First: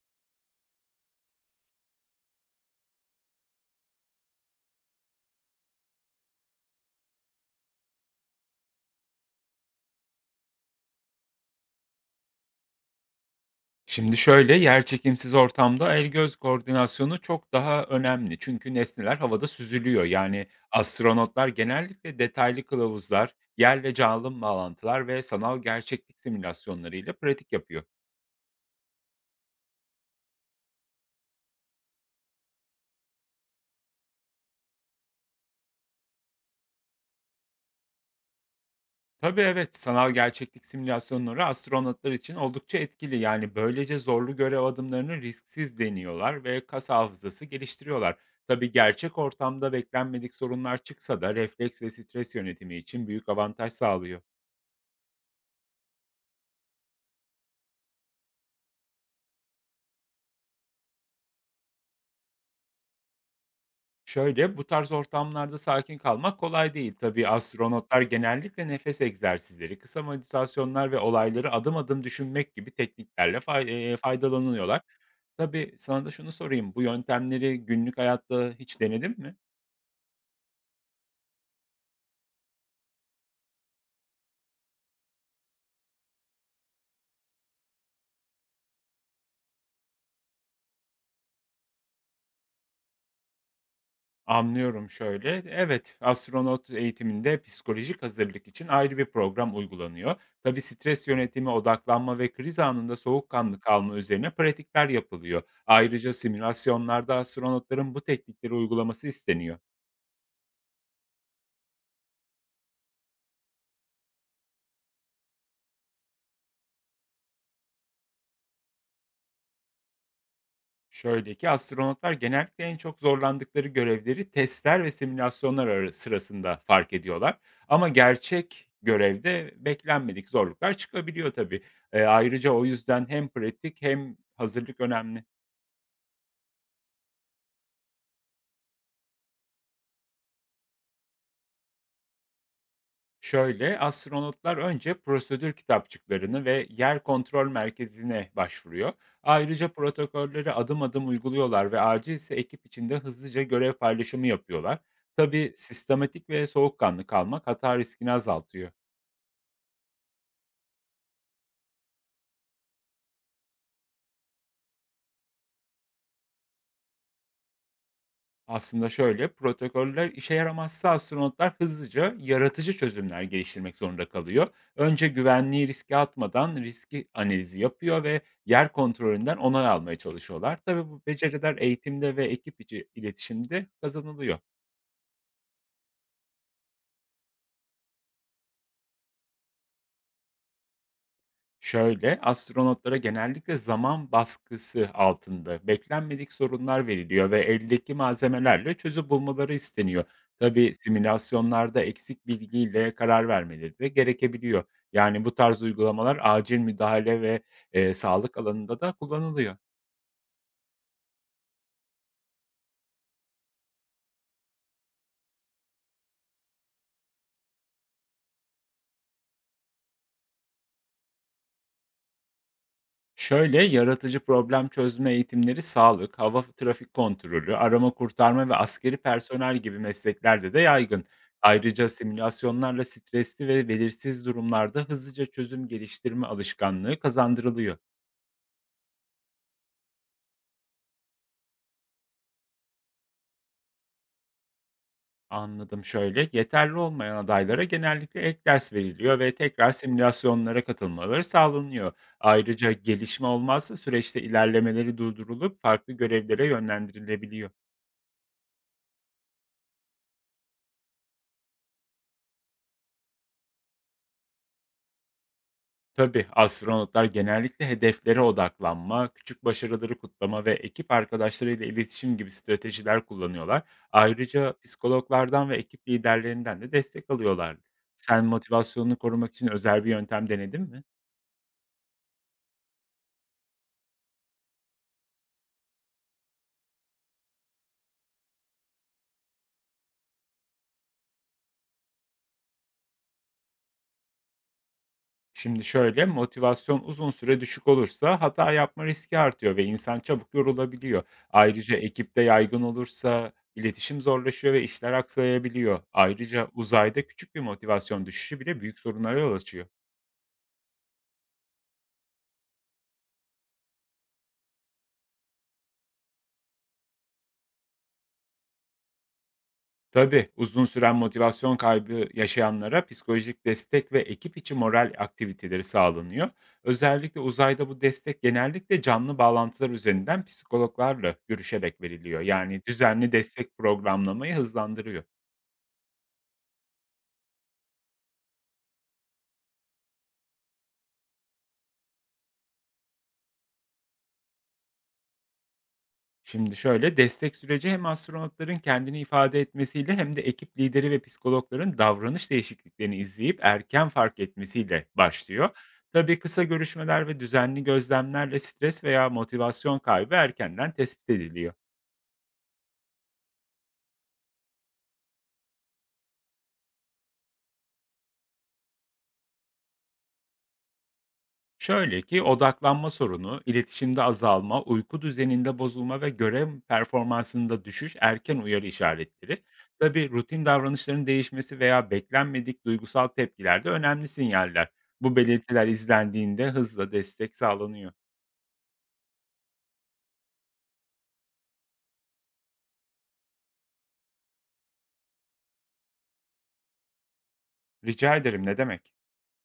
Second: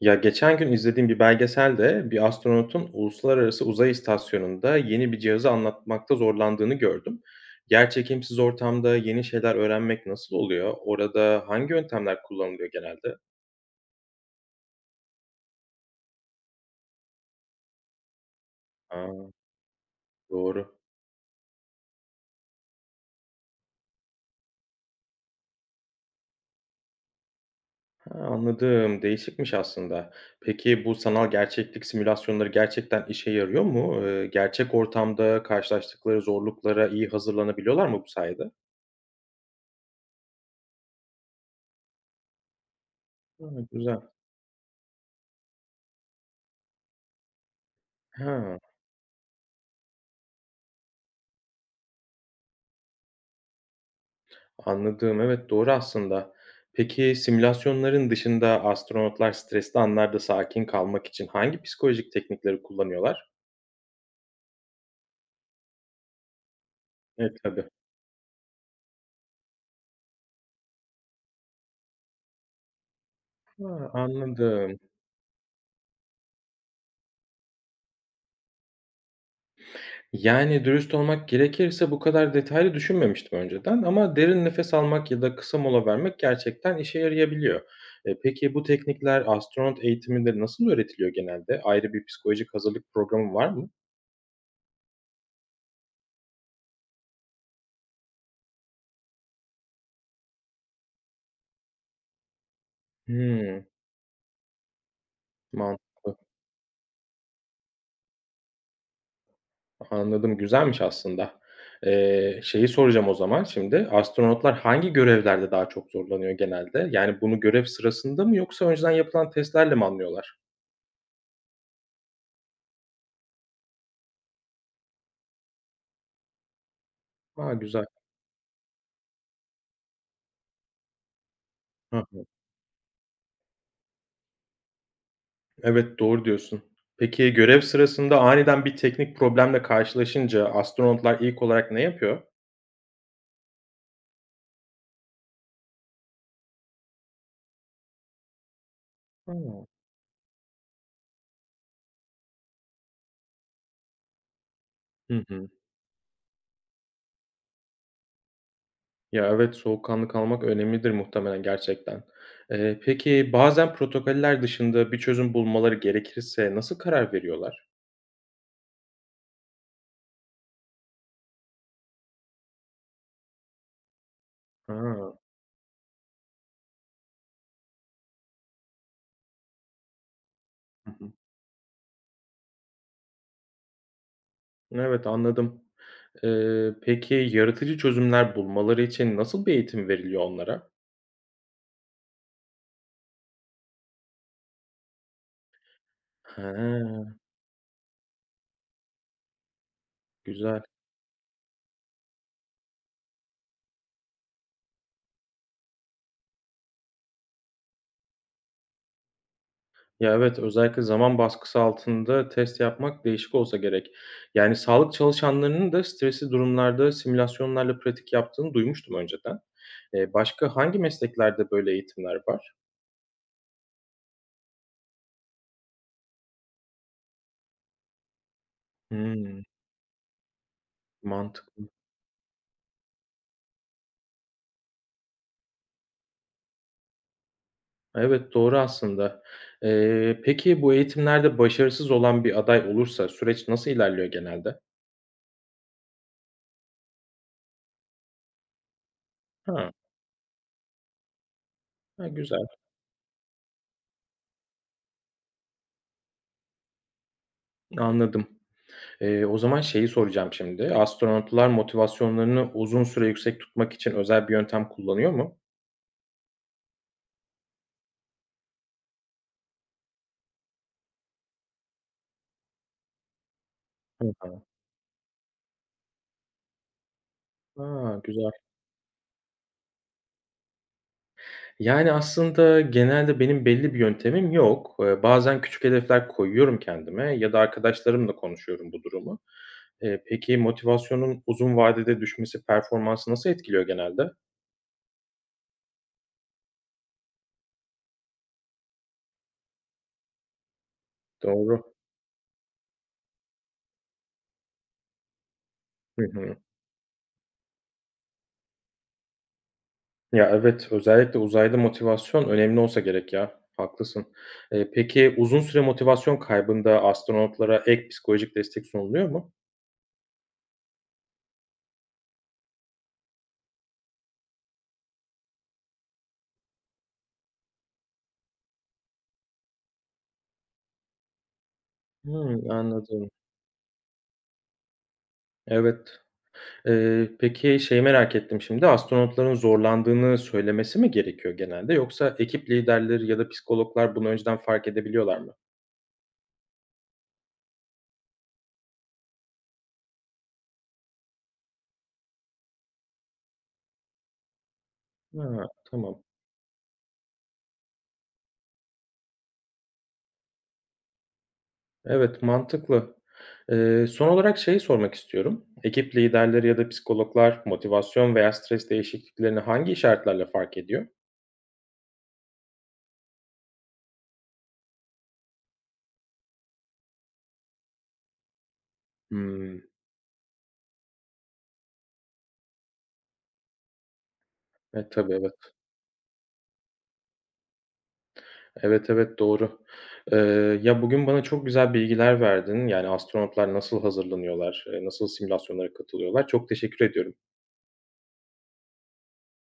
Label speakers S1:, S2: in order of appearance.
S1: Ya geçen gün izlediğim bir belgeselde bir astronotun uluslararası uzay istasyonunda yeni bir cihazı anlatmakta zorlandığını gördüm. Yerçekimsiz ortamda yeni şeyler öğrenmek nasıl oluyor? Orada hangi yöntemler kullanılıyor genelde?
S2: Şimdi şöyle, yerçekimsiz ortamda el göz koordinasyonu çok daha önemli. Çünkü nesneler
S1: Aa,
S2: havada süzülüyor. Yani
S1: doğru.
S2: astronotlar genellikle detaylı kılavuzlar, yerle canlı bağlantılar ve sanal gerçeklik simülasyonları ile pratik yapıyor.
S1: Ha, anladım. Değişikmiş aslında. Peki bu sanal gerçeklik simülasyonları gerçekten işe yarıyor mu? Gerçek ortamda karşılaştıkları zorluklara iyi hazırlanabiliyorlar mı bu sayede?
S2: Tabii evet, sanal gerçeklik simülasyonları astronotlar için oldukça etkili.
S1: Ha,
S2: Yani böylece
S1: güzel.
S2: zorlu görev adımlarını risksiz deniyorlar ve kas hafızası geliştiriyorlar.
S1: Ha.
S2: Tabii gerçek ortamda beklenmedik sorunlar çıksa da refleks ve stres yönetimi için büyük avantaj sağlıyor.
S1: Anladığım, evet, doğru aslında. Peki simülasyonların dışında astronotlar stresli anlarda sakin kalmak için hangi psikolojik teknikleri kullanıyorlar?
S2: Şöyle, bu tarz ortamlarda sakin kalmak kolay değil. Tabii
S1: Evet, tabii.
S2: astronotlar genellikle nefes egzersizleri, kısa meditasyonlar ve olayları adım adım düşünmek gibi tekniklerle
S1: Ha, anladım.
S2: faydalanıyorlar. Tabii sana da şunu sorayım, bu yöntemleri günlük hayatta hiç denedin mi?
S1: Yani dürüst olmak gerekirse bu kadar detaylı düşünmemiştim önceden ama derin nefes almak ya da kısa mola vermek gerçekten işe yarayabiliyor. Peki bu teknikler astronot eğitiminde nasıl öğretiliyor genelde? Ayrı bir psikolojik hazırlık programı var mı?
S2: Anlıyorum şöyle. Evet, astronot eğitiminde psikolojik hazırlık için ayrı bir program uygulanıyor. Tabii stres yönetimi, odaklanma ve kriz anında soğukkanlı
S1: Hmm,
S2: kalma üzerine pratikler yapılıyor. Ayrıca
S1: mantıklı.
S2: simülasyonlarda astronotların bu teknikleri uygulaması isteniyor.
S1: Anladım, güzelmiş aslında. Şeyi soracağım o zaman şimdi, astronotlar hangi görevlerde daha çok zorlanıyor genelde? Yani bunu görev sırasında mı yoksa önceden yapılan testlerle mi anlıyorlar?
S2: Şöyle ki astronotlar genellikle en çok zorlandıkları görevleri testler ve sırasında fark ediyorlar.
S1: A, güzel.
S2: Ama gerçek görevde beklenmedik zorluklar çıkabiliyor tabii.
S1: Hı hı.
S2: Ayrıca o yüzden hem pratik hem hazırlık önemli.
S1: Evet, doğru diyorsun. Peki görev sırasında aniden bir teknik problemle karşılaşınca astronotlar ilk olarak ne yapıyor?
S2: Şöyle, astronotlar önce prosedür kitapçıklarını ve yer kontrol merkezine başvuruyor.
S1: Hıı.
S2: Ayrıca protokolleri adım adım uyguluyorlar ve acilse ekip içinde hızlıca görev paylaşımı yapıyorlar.
S1: Hı hı.
S2: Tabii sistematik ve soğukkanlı kalmak hata riskini azaltıyor.
S1: Ya, evet, soğukkanlı kalmak önemlidir muhtemelen gerçekten. Peki bazen protokoller dışında bir çözüm bulmaları gerekirse nasıl karar veriyorlar?
S2: Aslında şöyle, protokoller işe yaramazsa astronotlar hızlıca yaratıcı çözümler geliştirmek zorunda kalıyor. Önce
S1: Ha.
S2: güvenliği riske atmadan riski analizi yapıyor ve yer kontrolünden onay almaya çalışıyorlar. Tabii
S1: Hı
S2: bu
S1: hı.
S2: beceriler eğitimde ve ekip içi iletişimde kazanılıyor.
S1: Evet, anladım. Peki yaratıcı çözümler bulmaları için nasıl bir eğitim veriliyor onlara?
S2: Şöyle, astronotlara genellikle zaman baskısı altında beklenmedik sorunlar
S1: He,
S2: veriliyor ve eldeki malzemelerle çözüm bulmaları isteniyor.
S1: güzel.
S2: Tabii simülasyonlarda eksik bilgiyle karar vermeleri de gerekebiliyor. Yani bu tarz uygulamalar acil müdahale ve sağlık alanında da kullanılıyor.
S1: Ya, evet, özellikle zaman baskısı altında test yapmak değişik olsa gerek. Yani sağlık çalışanlarının da stresli durumlarda simülasyonlarla pratik yaptığını duymuştum önceden. Başka hangi mesleklerde böyle eğitimler var?
S2: Şöyle, yaratıcı problem çözme eğitimleri sağlık, hava trafik kontrolü, arama kurtarma ve askeri
S1: Hımm,
S2: personel gibi mesleklerde de yaygın.
S1: mantıklı.
S2: Ayrıca simülasyonlarla stresli ve belirsiz durumlarda hızlıca çözüm geliştirme alışkanlığı kazandırılıyor.
S1: Evet, doğru aslında. Peki bu eğitimlerde başarısız olan bir aday olursa süreç nasıl ilerliyor genelde?
S2: Anladım şöyle, yeterli olmayan adaylara genellikle ek ders veriliyor ve tekrar
S1: Ha,
S2: simülasyonlara katılmaları sağlanıyor.
S1: ha, güzel.
S2: Ayrıca gelişme olmazsa süreçte ilerlemeleri durdurulup farklı görevlere yönlendirilebiliyor.
S1: Anladım. O zaman şeyi soracağım şimdi. Astronotlar motivasyonlarını uzun süre yüksek tutmak için özel bir yöntem kullanıyor mu?
S2: Tabii, astronotlar genellikle hedeflere odaklanma, küçük başarıları kutlama ve ekip arkadaşlarıyla iletişim gibi stratejiler kullanıyorlar.
S1: Hı hı.
S2: Ayrıca psikologlardan ve ekip liderlerinden de destek alıyorlar.
S1: Aa,
S2: Sen
S1: güzel.
S2: motivasyonunu korumak için özel bir yöntem denedin mi?
S1: Yani, aslında genelde benim belli bir yöntemim yok. Bazen küçük hedefler koyuyorum kendime ya da arkadaşlarımla konuşuyorum bu durumu. Peki motivasyonun uzun vadede düşmesi performansı nasıl etkiliyor genelde?
S2: Şimdi şöyle, motivasyon uzun süre düşük olursa hata yapma riski artıyor ve insan çabuk yorulabiliyor.
S1: Doğru.
S2: Ayrıca ekipte yaygın olursa iletişim zorlaşıyor ve işler aksayabiliyor.
S1: Hı hı.
S2: Ayrıca uzayda küçük bir motivasyon düşüşü bile büyük sorunlara yol açıyor.
S1: Ya, evet, özellikle uzayda motivasyon önemli olsa gerek ya, haklısın. Peki uzun süre motivasyon kaybında astronotlara ek psikolojik destek sunuluyor mu?
S2: Tabii, uzun süren motivasyon kaybı yaşayanlara psikolojik destek ve ekip içi moral aktiviteleri sağlanıyor. Özellikle uzayda bu destek genellikle canlı bağlantılar üzerinden psikologlarla görüşerek veriliyor.
S1: Hımm,
S2: Yani
S1: anladım.
S2: düzenli destek programlamayı hızlandırıyor.
S1: Evet. Peki şey merak ettim şimdi, astronotların zorlandığını söylemesi mi gerekiyor genelde yoksa ekip liderleri ya da psikologlar bunu önceden fark edebiliyorlar mı?
S2: Şimdi şöyle, destek süreci hem astronotların kendini ifade etmesiyle hem de ekip lideri ve psikologların davranış değişikliklerini izleyip erken fark etmesiyle başlıyor.
S1: Ha, tamam.
S2: Tabii kısa görüşmeler ve düzenli gözlemlerle stres veya motivasyon kaybı erkenden tespit ediliyor.
S1: Evet, mantıklı. Son olarak şeyi sormak istiyorum. Ekip liderleri ya da psikologlar motivasyon veya stres değişikliklerini hangi işaretlerle fark ediyor?
S2: Şöyle ki odaklanma sorunu, iletişimde azalma, uyku düzeninde bozulma ve görev performansında düşüş erken uyarı işaretleri.
S1: Hımm.
S2: Tabii rutin davranışların değişmesi veya beklenmedik duygusal tepkiler de önemli sinyaller.
S1: Tabii,
S2: Bu
S1: evet.
S2: belirtiler izlendiğinde hızla destek sağlanıyor.
S1: Evet, evet, doğru. Ya, bugün bana çok güzel bilgiler verdin. Yani, astronotlar nasıl hazırlanıyorlar, nasıl simülasyonlara katılıyorlar. Çok teşekkür ediyorum.
S2: Rica ederim ne demek?